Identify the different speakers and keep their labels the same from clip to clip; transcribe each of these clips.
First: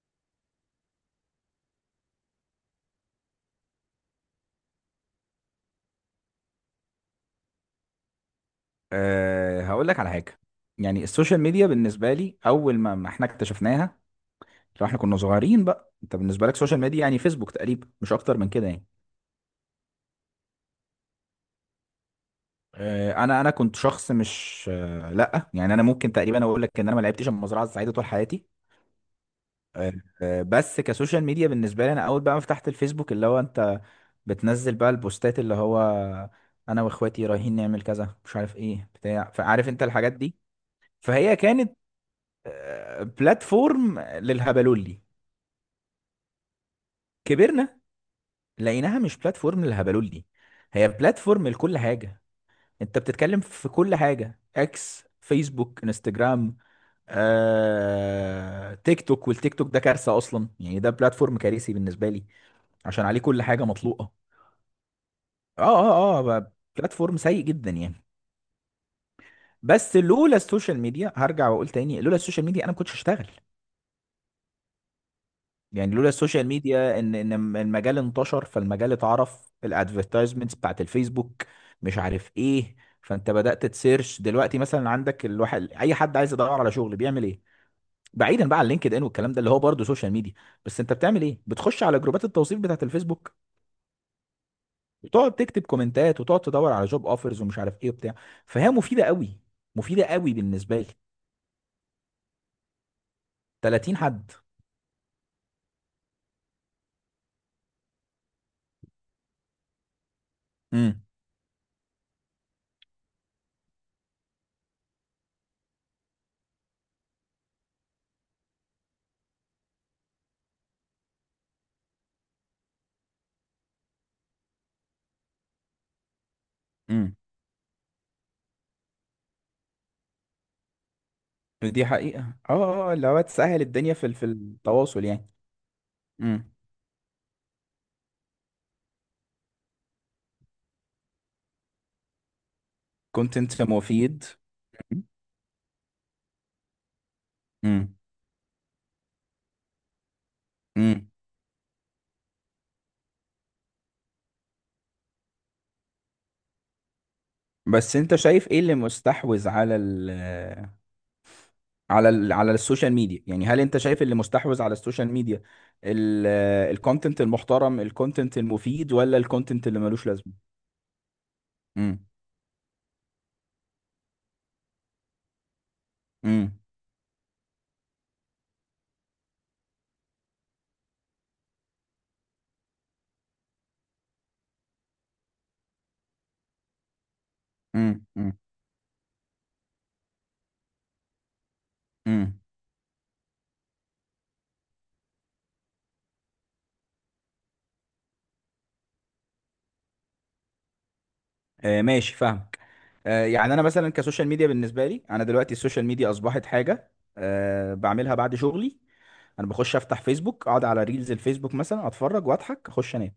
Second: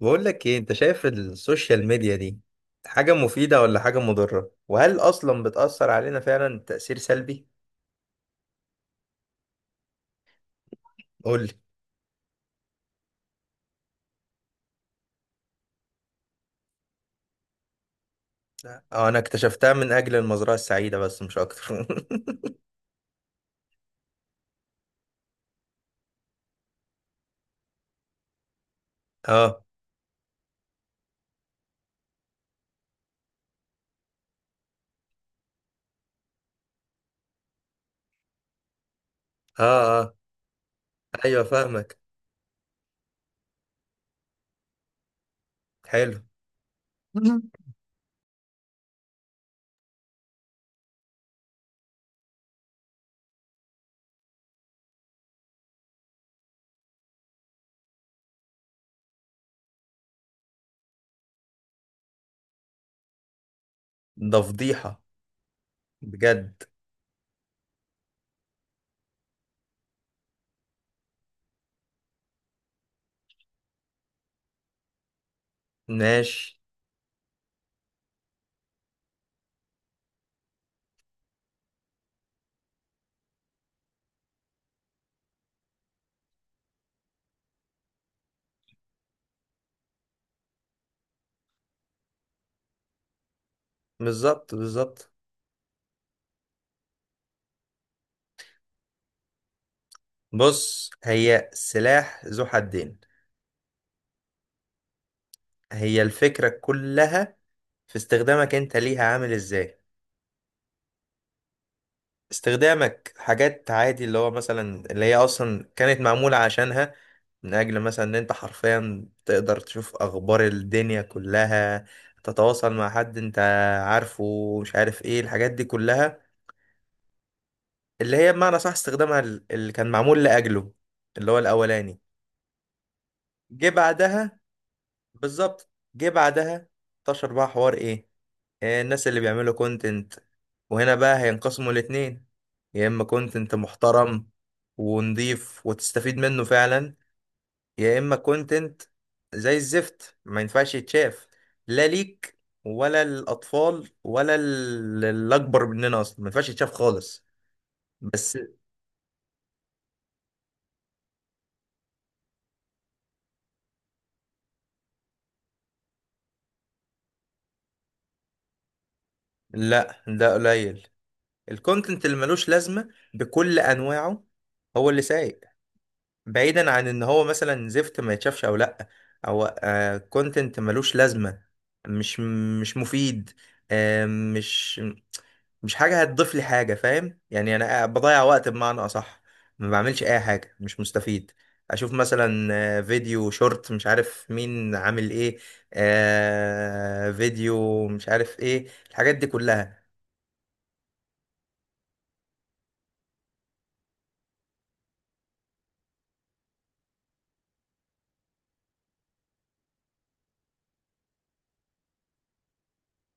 Speaker 1: بقول لك ايه؟ انت شايف السوشيال ميديا دي حاجة مفيدة ولا حاجة مضرة؟ وهل اصلا بتأثر علينا فعلا تأثير سلبي؟
Speaker 2: هقول لك على حاجة. يعني السوشيال
Speaker 1: قول لي.
Speaker 2: ميديا بالنسبة لي، أول ما احنا اكتشفناها، لو احنا كنا صغيرين، بقى انت بالنسبة لك سوشيال ميديا يعني فيسبوك، تقريبا مش أكتر من كده يعني.
Speaker 1: اه انا اكتشفتها من اجل المزرعة السعيدة بس مش اكتر
Speaker 2: أنا كنت شخص مش، لأ، يعني أنا ممكن تقريبا أقول لك إن أنا ما لعبتش المزرعة السعيدة طول حياتي
Speaker 1: اه
Speaker 2: أه بس كسوشيال ميديا بالنسبة لي، أنا أول بقى ما فتحت الفيسبوك، اللي هو أنت بتنزل بقى البوستات، اللي هو أنا وإخواتي رايحين نعمل كذا مش عارف إيه بتاع،
Speaker 1: اه
Speaker 2: فعارف أنت الحاجات
Speaker 1: اه
Speaker 2: دي، فهي
Speaker 1: ايوه
Speaker 2: كانت
Speaker 1: فاهمك.
Speaker 2: بلاتفورم للهبلولي.
Speaker 1: حلو.
Speaker 2: كبرنا لقيناها مش بلاتفورم للهبلولي، هي بلاتفورم لكل حاجة. انت بتتكلم في كل حاجة، اكس، فيسبوك، انستجرام، تيك توك. والتيك توك ده كارثة اصلا يعني، ده بلاتفورم كارثي بالنسبة لي عشان عليه كل حاجة مطلوقة.
Speaker 1: ده فضيحة.
Speaker 2: اه، اه، اه،
Speaker 1: بجد.
Speaker 2: بلاتفورم سيء جدا يعني. بس لولا السوشيال ميديا، هرجع واقول تاني، لولا السوشيال ميديا انا ما كنتش هشتغل. يعني لولا السوشيال
Speaker 1: ماشي.
Speaker 2: ميديا ان المجال انتشر، فالمجال اتعرف، الادفرتايزمنتس بتاعت الفيسبوك مش عارف ايه. فانت بدأت تسيرش دلوقتي مثلا، عندك الواحد اي حد عايز يدور على شغل بيعمل ايه؟ بعيدا بقى عن لينكد ان والكلام ده اللي هو برضه سوشيال ميديا. بس انت بتعمل ايه؟ بتخش على جروبات التوظيف بتاعت الفيسبوك،
Speaker 1: بالظبط.
Speaker 2: وتقعد تكتب كومنتات وتقعد تدور على جوب اوفرز ومش عارف ايه وبتاع. فهي مفيدة قوي، مفيدة قوي بالنسبة لي.
Speaker 1: بص، هي سلاح ذو حدين.
Speaker 2: 30 حد.
Speaker 1: هي الفكرة كلها في استخدامك انت ليها عامل ازاي.
Speaker 2: امم،
Speaker 1: استخدامك حاجات عادي، اللي هو مثلا اللي هي اصلا كانت معمولة عشانها، من اجل مثلا ان انت حرفيا تقدر تشوف اخبار الدنيا كلها، تتواصل مع حد انت عارفه، مش عارف ايه الحاجات دي كلها،
Speaker 2: امم.
Speaker 1: اللي هي بمعنى صح استخدامها اللي كان معمول لاجله، اللي هو
Speaker 2: دي
Speaker 1: الاولاني.
Speaker 2: حقيقة، اه، اه، اللي هو تسهل
Speaker 1: جه
Speaker 2: الدنيا في
Speaker 1: بعدها،
Speaker 2: التواصل يعني.
Speaker 1: بالظبط جه
Speaker 2: مم.
Speaker 1: بعدها. انتشر بقى حوار ايه؟ الناس اللي بيعملوا كونتنت، وهنا بقى هينقسموا الاتنين. يا اما
Speaker 2: كنت
Speaker 1: كونتنت
Speaker 2: انت مفيد.
Speaker 1: محترم ونضيف وتستفيد منه فعلا،
Speaker 2: امم،
Speaker 1: يا اما كونتنت زي الزفت ما ينفعش
Speaker 2: امم.
Speaker 1: يتشاف، لا ليك ولا الاطفال ولا الاكبر مننا اصلا ما ينفعش يتشاف خالص.
Speaker 2: بس انت
Speaker 1: بس.
Speaker 2: شايف ايه اللي مستحوذ على السوشيال ميديا؟ يعني هل انت شايف اللي مستحوذ على السوشيال ميديا الكونتنت المحترم، الكونتنت المفيد، ولا الكونتنت اللي
Speaker 1: لا،
Speaker 2: ملوش لازمه؟
Speaker 1: ده قليل. الكونتنت
Speaker 2: امم،
Speaker 1: اللي ملوش لازمة بكل انواعه هو اللي سايق.
Speaker 2: امم،
Speaker 1: بعيدا عن ان هو مثلا زفت ما يتشافش او لا، او كونتنت ملوش لازمه، مش مش مفيد. آه، مش مش حاجه هتضيف لي حاجه، فاهم يعني؟ انا
Speaker 2: امم،
Speaker 1: بضيع
Speaker 2: امم،
Speaker 1: وقت بمعنى اصح، ما بعملش اي حاجه، مش مستفيد. اشوف
Speaker 2: امم.
Speaker 1: مثلا فيديو شورت مش عارف مين عامل ايه، فيديو مش عارف ايه، الحاجات دي كلها.
Speaker 2: آه، ماشي فاهمك. يعني انا مثلا كسوشيال ميديا بالنسبه لي، انا دلوقتي السوشيال ميديا اصبحت حاجه بعملها بعد شغلي. انا بخش افتح فيسبوك، اقعد على ريلز الفيسبوك مثلا اتفرج واضحك اخش انام.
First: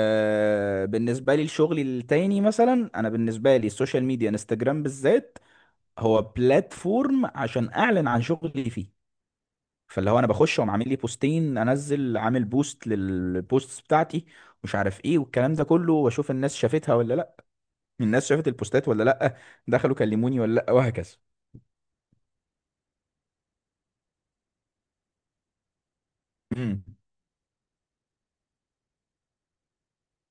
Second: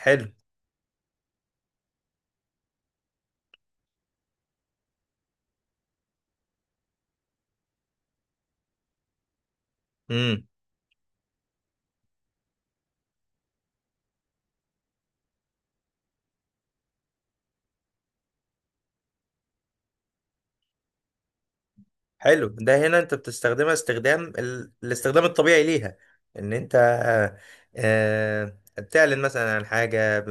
Speaker 1: حلو.
Speaker 2: بالنسبة لي الشغل التاني، مثلا أنا بالنسبة لي السوشيال ميديا انستجرام بالذات هو بلاتفورم عشان أعلن عن شغلي فيه. فاللي هو أنا بخش وأقوم عامل لي بوستين، أنزل عامل بوست للبوستس بتاعتي مش عارف إيه والكلام ده كله، وأشوف الناس شافتها ولا لأ. الناس شافت البوستات ولا لأ؟ دخلوا كلموني ولا لأ؟ وهكذا.
Speaker 1: حلو، ده هنا انت بتستخدمها استخدام الاستخدام الطبيعي ليها. ان انت
Speaker 2: امم،
Speaker 1: بتعلن مثلا عن حاجة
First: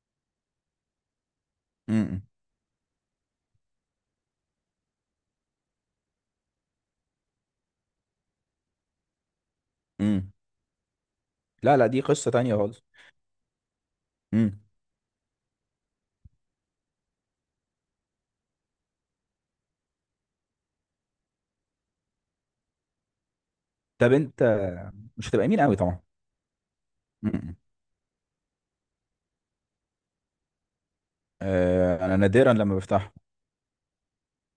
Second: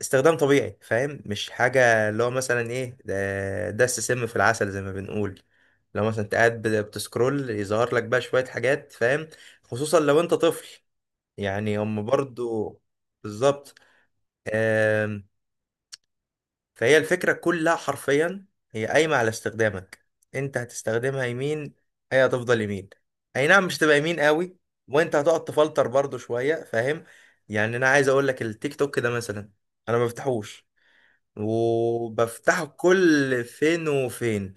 Speaker 1: استخدام طبيعي، فاهم؟ مش حاجة اللي
Speaker 2: امم،
Speaker 1: هو مثلا ايه ده، دس سم في العسل زي ما بنقول. لو مثلا انت قاعد بتسكرول يظهر لك بقى شوية حاجات فاهم، خصوصا لو
Speaker 2: امم.
Speaker 1: انت طفل.
Speaker 2: لا،
Speaker 1: يعني
Speaker 2: لا، دي
Speaker 1: هم
Speaker 2: قصة تانية
Speaker 1: برضو.
Speaker 2: خالص.
Speaker 1: بالظبط.
Speaker 2: امم.
Speaker 1: فهي الفكرة كلها حرفيا، هي قايمة على استخدامك. انت هتستخدمها يمين، هي هتفضل يمين. اي نعم، مش هتبقى
Speaker 2: طب
Speaker 1: يمين
Speaker 2: أنت،
Speaker 1: قوي وانت
Speaker 2: مش
Speaker 1: هتقعد
Speaker 2: هتبقى يمين قوي
Speaker 1: تفلتر
Speaker 2: طبعا.
Speaker 1: برضو شوية، فاهم؟
Speaker 2: امم.
Speaker 1: يعني انا عايز اقول لك التيك توك ده مثلا انا ما بفتحوش،
Speaker 2: آه، أنا نادرا
Speaker 1: وبفتحه
Speaker 2: لما بفتحه.
Speaker 1: كل فين وفين.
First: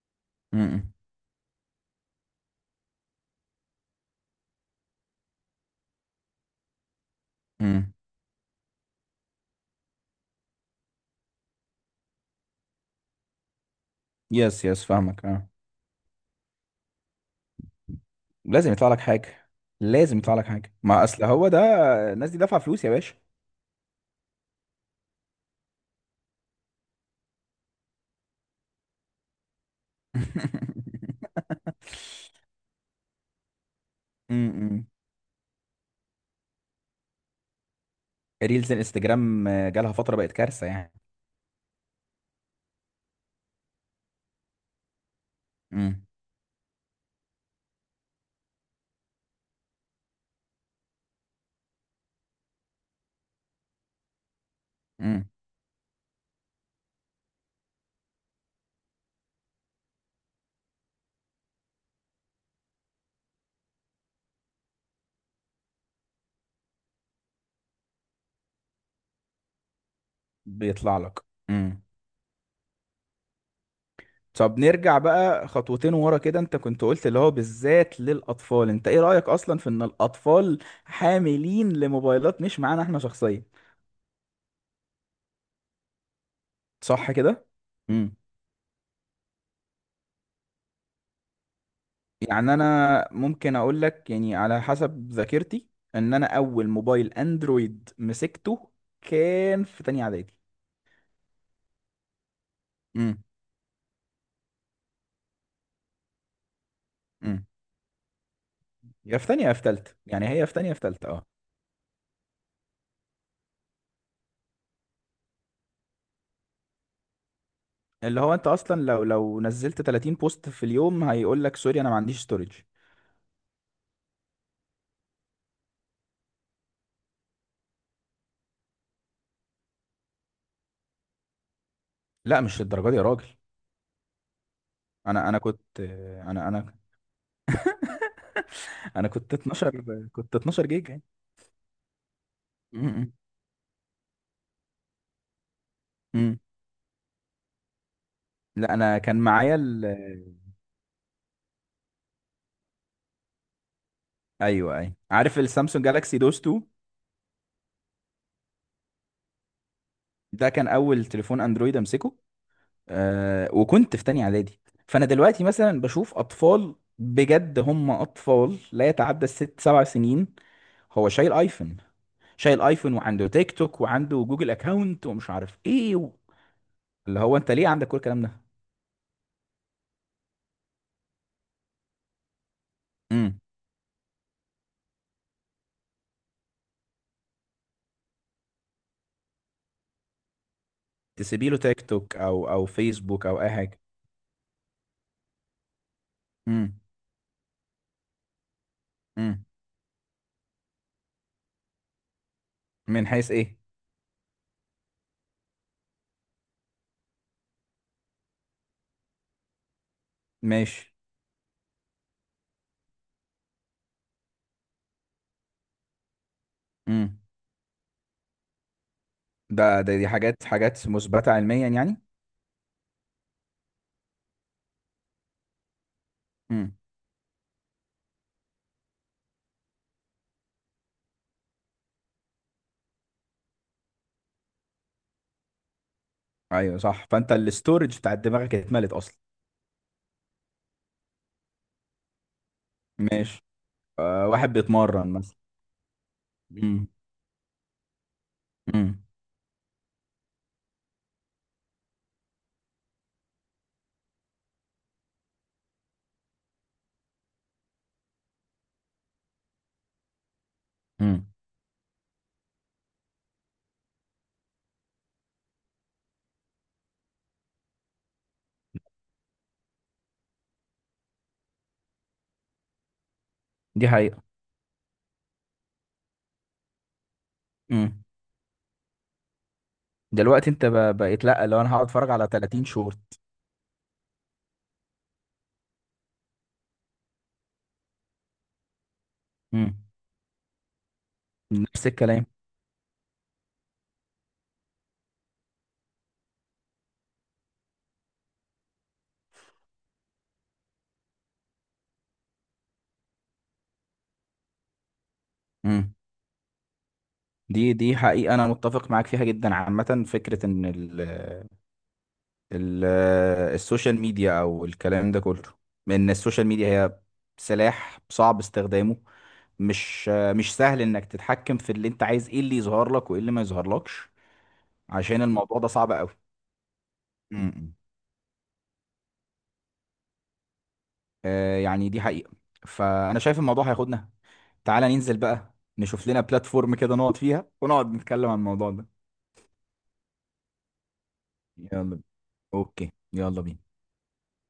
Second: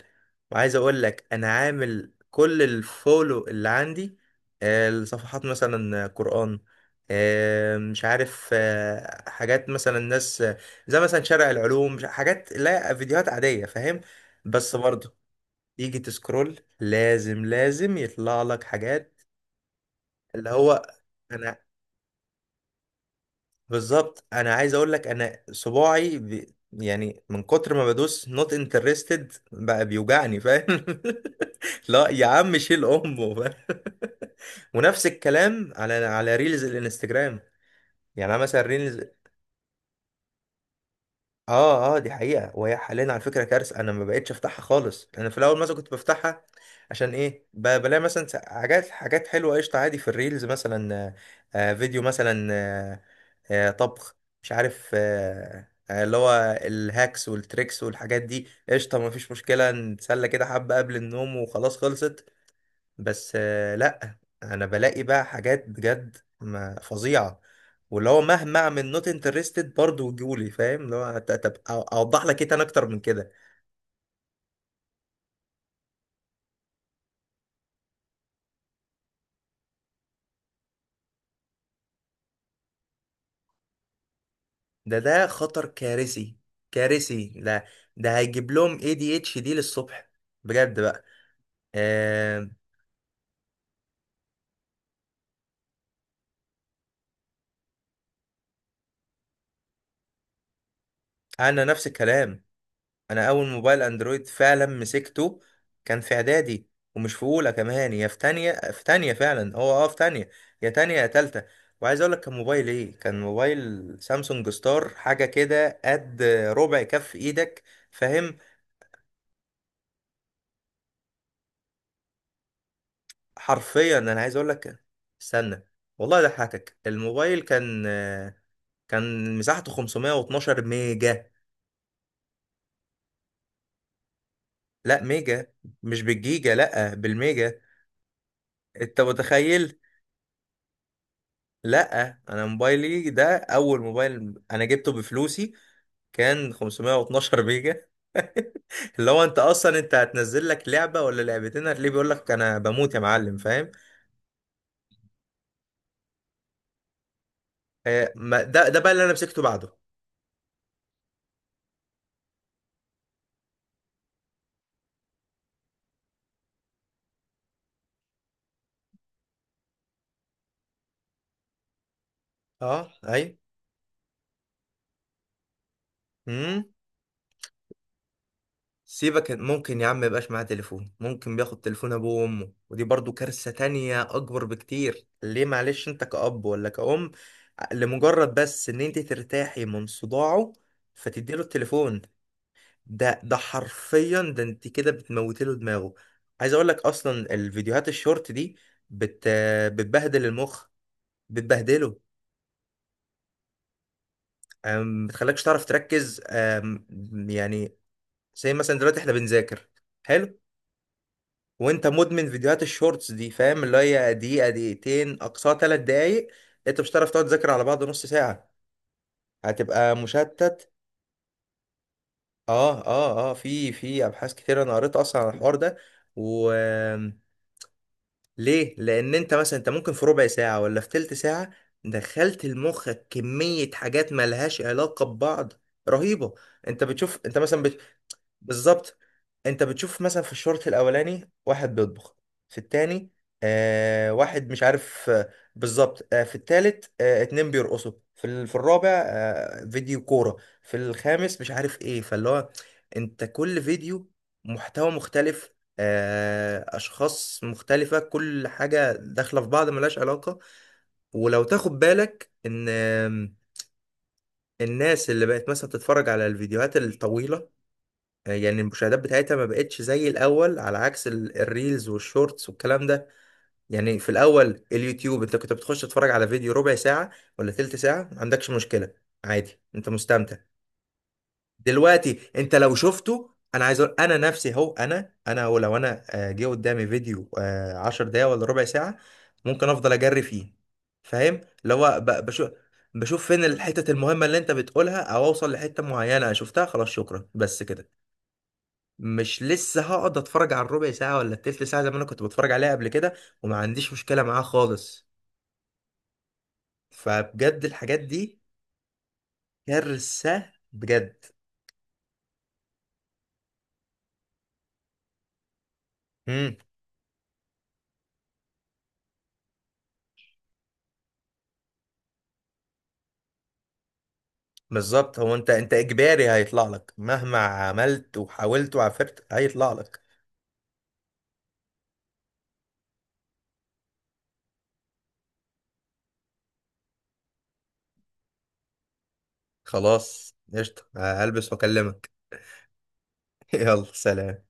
Speaker 1: وعايز اقول لك انا عامل كل الفولو اللي عندي الصفحات مثلا قرآن،
Speaker 2: امم.
Speaker 1: مش عارف حاجات مثلا ناس زي مثلا شارع العلوم، حاجات، لا، فيديوهات عادية فاهم.
Speaker 2: يس،
Speaker 1: بس
Speaker 2: يس،
Speaker 1: برضه
Speaker 2: فاهمك، اه.
Speaker 1: يجي تسكرول لازم يطلع لك
Speaker 2: لازم يطلع لك
Speaker 1: حاجات.
Speaker 2: حاجه، لازم يطلع لك
Speaker 1: اللي هو
Speaker 2: حاجه، ما اصل هو
Speaker 1: انا
Speaker 2: ده. الناس دي دافعه فلوس يا باشا.
Speaker 1: بالظبط، انا عايز اقول لك انا صباعي يعني من كتر ما بدوس نوت انترستد بقى بيوجعني فاهم. لا يا عم شيل امه فاهم.
Speaker 2: امم.
Speaker 1: ونفس الكلام على ريلز الانستجرام. يعني انا مثلا
Speaker 2: ريلز
Speaker 1: ريلز،
Speaker 2: الانستجرام، جالها فتره بقت كارثه يعني.
Speaker 1: اه، دي حقيقه. وهي حاليا على فكره كارثه، انا ما بقتش افتحها خالص. انا في الاول مثلا كنت
Speaker 2: امم،
Speaker 1: بفتحها، عشان ايه؟ بلاقي مثلا حاجات حلوه قشطه عادي في الريلز، مثلا فيديو مثلا طبخ، مش عارف
Speaker 2: امم.
Speaker 1: اللي هو الهاكس والتريكس والحاجات دي، قشطة مفيش مشكلة، نتسلى كده حبة قبل النوم وخلاص خلصت. بس لأ، أنا بلاقي بقى حاجات بجد فظيعة، واللي هو مهما أعمل نوت انترستد برضه يجولي فاهم، اللي
Speaker 2: بيطلع
Speaker 1: هو
Speaker 2: لك. امم.
Speaker 1: أوضح لك إيه تاني أكتر من كده؟
Speaker 2: طب نرجع بقى خطوتين ورا كده. انت كنت قلت اللي هو بالذات للاطفال، انت ايه رايك اصلا في ان الاطفال حاملين لموبايلات، مش معانا احنا شخصيا؟
Speaker 1: ده ده خطر كارثي،
Speaker 2: صح
Speaker 1: كارثي
Speaker 2: كده؟
Speaker 1: ده. ده هيجيب لهم اي دي اتش دي للصبح بجد بقى. آه،
Speaker 2: يعني انا ممكن اقول لك، يعني على حسب ذاكرتي، ان انا اول موبايل اندرويد مسكته كان في تانية اعدادي.
Speaker 1: أنا نفس الكلام،
Speaker 2: امم،
Speaker 1: انا اول موبايل اندرويد فعلا مسكته كان في اعدادي، ومش في
Speaker 2: امم.
Speaker 1: اولى كمان، يا في تانية، في تانية
Speaker 2: يا في تانية يا
Speaker 1: فعلا،
Speaker 2: في
Speaker 1: هو اه
Speaker 2: تالتة،
Speaker 1: في
Speaker 2: يعني
Speaker 1: تانية.
Speaker 2: هي في تانية
Speaker 1: يا
Speaker 2: يا في
Speaker 1: تانية يا
Speaker 2: تالتة اه.
Speaker 1: تالتة. وعايز اقول لك كان موبايل ايه؟ كان موبايل سامسونج ستار، حاجة كده قد ربع كف ايدك
Speaker 2: اللي هو
Speaker 1: فاهم.
Speaker 2: انت اصلا لو نزلت 30 بوست في اليوم، هيقول لك سوري انا ما عنديش ستورج.
Speaker 1: حرفيا انا عايز اقول لك، استنى، والله ضحكك، الموبايل كان مساحته 512 ميجا.
Speaker 2: لا، مش للدرجه دي يا راجل.
Speaker 1: لا
Speaker 2: انا
Speaker 1: ميجا،
Speaker 2: كنت،
Speaker 1: مش
Speaker 2: انا
Speaker 1: بالجيجا،
Speaker 2: انا
Speaker 1: لا بالميجا. انت
Speaker 2: انا كنت
Speaker 1: متخيل؟
Speaker 2: 12، كنت 12 جيجا يعني.
Speaker 1: لا انا موبايلي
Speaker 2: امم،
Speaker 1: ده اول موبايل انا جبته بفلوسي
Speaker 2: امم.
Speaker 1: كان 512 ميجا.
Speaker 2: لا، انا
Speaker 1: اللي
Speaker 2: كان
Speaker 1: هو انت
Speaker 2: معايا
Speaker 1: اصلا
Speaker 2: ال...
Speaker 1: انت هتنزل لك لعبه ولا لعبتين هتلاقيه بيقول لك انا بموت يا معلم فاهم.
Speaker 2: ايوه، اي، أيوة. عارف السامسونج جالاكسي دوس 2؟
Speaker 1: ده ده بقى اللي انا مسكته بعده.
Speaker 2: ده كان اول تليفون اندرويد امسكه. وكنت في تانية اعدادي. فانا دلوقتي مثلا بشوف اطفال، بجد هم اطفال لا يتعدى الست سبع سنين، هو شايل ايفون. شايل
Speaker 1: اه.
Speaker 2: ايفون
Speaker 1: اي.
Speaker 2: وعنده تيك توك وعنده جوجل اكاونت ومش عارف ايه و...
Speaker 1: امم.
Speaker 2: اللي هو انت ليه عندك كل الكلام ده؟
Speaker 1: سيبك، ممكن يا عم يبقاش معاه تليفون، ممكن بياخد تليفون ابوه وامه، ودي برضو
Speaker 2: امم.
Speaker 1: كارثه تانية اكبر بكتير. ليه معلش؟ انت كأب ولا كأم، لمجرد بس ان انت ترتاحي من صداعه فتديله
Speaker 2: تسيبي له تيك
Speaker 1: التليفون،
Speaker 2: توك او
Speaker 1: ده
Speaker 2: فيسبوك
Speaker 1: ده
Speaker 2: او اي حاجه.
Speaker 1: حرفيا، ده انت كده بتموتي له دماغه. عايز اقول لك
Speaker 2: امم،
Speaker 1: اصلا الفيديوهات الشورت دي بت
Speaker 2: امم.
Speaker 1: بتبهدل المخ، بتبهدله.
Speaker 2: من حيث ايه؟
Speaker 1: بتخليكش تعرف تركز. يعني زي مثلا دلوقتي احنا بنذاكر، حلو،
Speaker 2: ماشي.
Speaker 1: وانت مدمن فيديوهات الشورتس دي، فاهم اللي هي دقيقة دقيقتين اقصاها 3 دقايق، انت مش هتعرف
Speaker 2: امم.
Speaker 1: تقعد تذاكر على بعض نص ساعة،
Speaker 2: ده
Speaker 1: هتبقى
Speaker 2: ده دي حاجات
Speaker 1: مشتت.
Speaker 2: حاجات مثبته علميا يعني.
Speaker 1: اه، في ابحاث كتير انا قريت اصلا عن الحوار ده. و
Speaker 2: امم.
Speaker 1: ليه؟ لأن أنت مثلا أنت ممكن في ربع ساعة ولا في تلت ساعة دخلت لمخك كمية حاجات ملهاش علاقة ببعض رهيبة.
Speaker 2: ايوه
Speaker 1: أنت
Speaker 2: صح،
Speaker 1: بتشوف،
Speaker 2: فانت
Speaker 1: أنت مثلا
Speaker 2: الاستورج بتاع دماغك اتملت
Speaker 1: بالظبط.
Speaker 2: اصلا.
Speaker 1: أنت بتشوف مثلا في الشوط الأولاني واحد بيطبخ، في التاني
Speaker 2: ماشي.
Speaker 1: آه
Speaker 2: آه،
Speaker 1: واحد
Speaker 2: واحد
Speaker 1: مش
Speaker 2: بيتمرن
Speaker 1: عارف آه،
Speaker 2: مثلا.
Speaker 1: بالظبط، آه في
Speaker 2: امم،
Speaker 1: التالت آه اتنين بيرقصوا في, ال... في الرابع
Speaker 2: امم،
Speaker 1: آه فيديو كورة، في الخامس مش عارف إيه. فاللي هو أنت كل فيديو محتوى مختلف، اشخاص مختلفة، كل حاجة داخلة في بعض ملهاش علاقة.
Speaker 2: امم.
Speaker 1: ولو تاخد بالك ان الناس اللي بقت مثلا تتفرج على الفيديوهات الطويلة يعني المشاهدات بتاعتها ما بقتش زي الاول، على عكس الريلز والشورتس والكلام ده.
Speaker 2: دي
Speaker 1: يعني في
Speaker 2: حقيقة.
Speaker 1: الاول اليوتيوب انت كنت بتخش تتفرج على فيديو ربع ساعة ولا تلت
Speaker 2: امم.
Speaker 1: ساعة، ما عندكش مشكلة، عادي انت مستمتع.
Speaker 2: دلوقتي انت بقيت، لا، لو انا هقعد اتفرج
Speaker 1: دلوقتي
Speaker 2: على
Speaker 1: انت
Speaker 2: 30
Speaker 1: لو
Speaker 2: شورت.
Speaker 1: شفته، انا عايز اقول انا نفسي هو، انا انا هو لو انا جه قدامي فيديو 10 دقايق ولا ربع ساعة ممكن
Speaker 2: امم.
Speaker 1: افضل اجري فيه، فاهم اللي
Speaker 2: نفس
Speaker 1: هو
Speaker 2: الكلام.
Speaker 1: بشوف، بشوف فين الحتت المهمة اللي انت بتقولها، او اوصل لحتة معينة شفتها خلاص شكرا بس كده. مش لسه هقعد اتفرج على الربع ساعة ولا التلت ساعة زي ما انا كنت بتفرج عليها قبل كده، وما عنديش مشكلة معاه خالص.
Speaker 2: امم.
Speaker 1: فبجد
Speaker 2: دي
Speaker 1: الحاجات
Speaker 2: حقيقة،
Speaker 1: دي
Speaker 2: انا متفق معاك فيها جدا. عامة فكرة
Speaker 1: كارثة
Speaker 2: ان ال
Speaker 1: بجد.
Speaker 2: ال السوشيال ميديا او الكلام ده كله، ان السوشيال ميديا هي سلاح صعب استخدامه. مش سهل انك تتحكم في اللي انت عايز ايه اللي يظهر لك وايه اللي ما يظهرلكش،
Speaker 1: بالظبط،
Speaker 2: عشان
Speaker 1: هو انت
Speaker 2: الموضوع ده
Speaker 1: انت
Speaker 2: صعب
Speaker 1: اجباري هيطلع لك مهما
Speaker 2: قوي.
Speaker 1: عملت وحاولت وعفرت هيطلع لك.
Speaker 2: يعني دي حقيقة. فأنا شايف الموضوع هياخدنا، تعالى ننزل بقى نشوف لنا بلاتفورم كده نقعد فيها ونقعد نتكلم عن الموضوع ده.
Speaker 1: خلاص قشطة، هلبس
Speaker 2: يلا بينا.
Speaker 1: واكلمك.
Speaker 2: اوكي يلا بينا
Speaker 1: يلا سلام.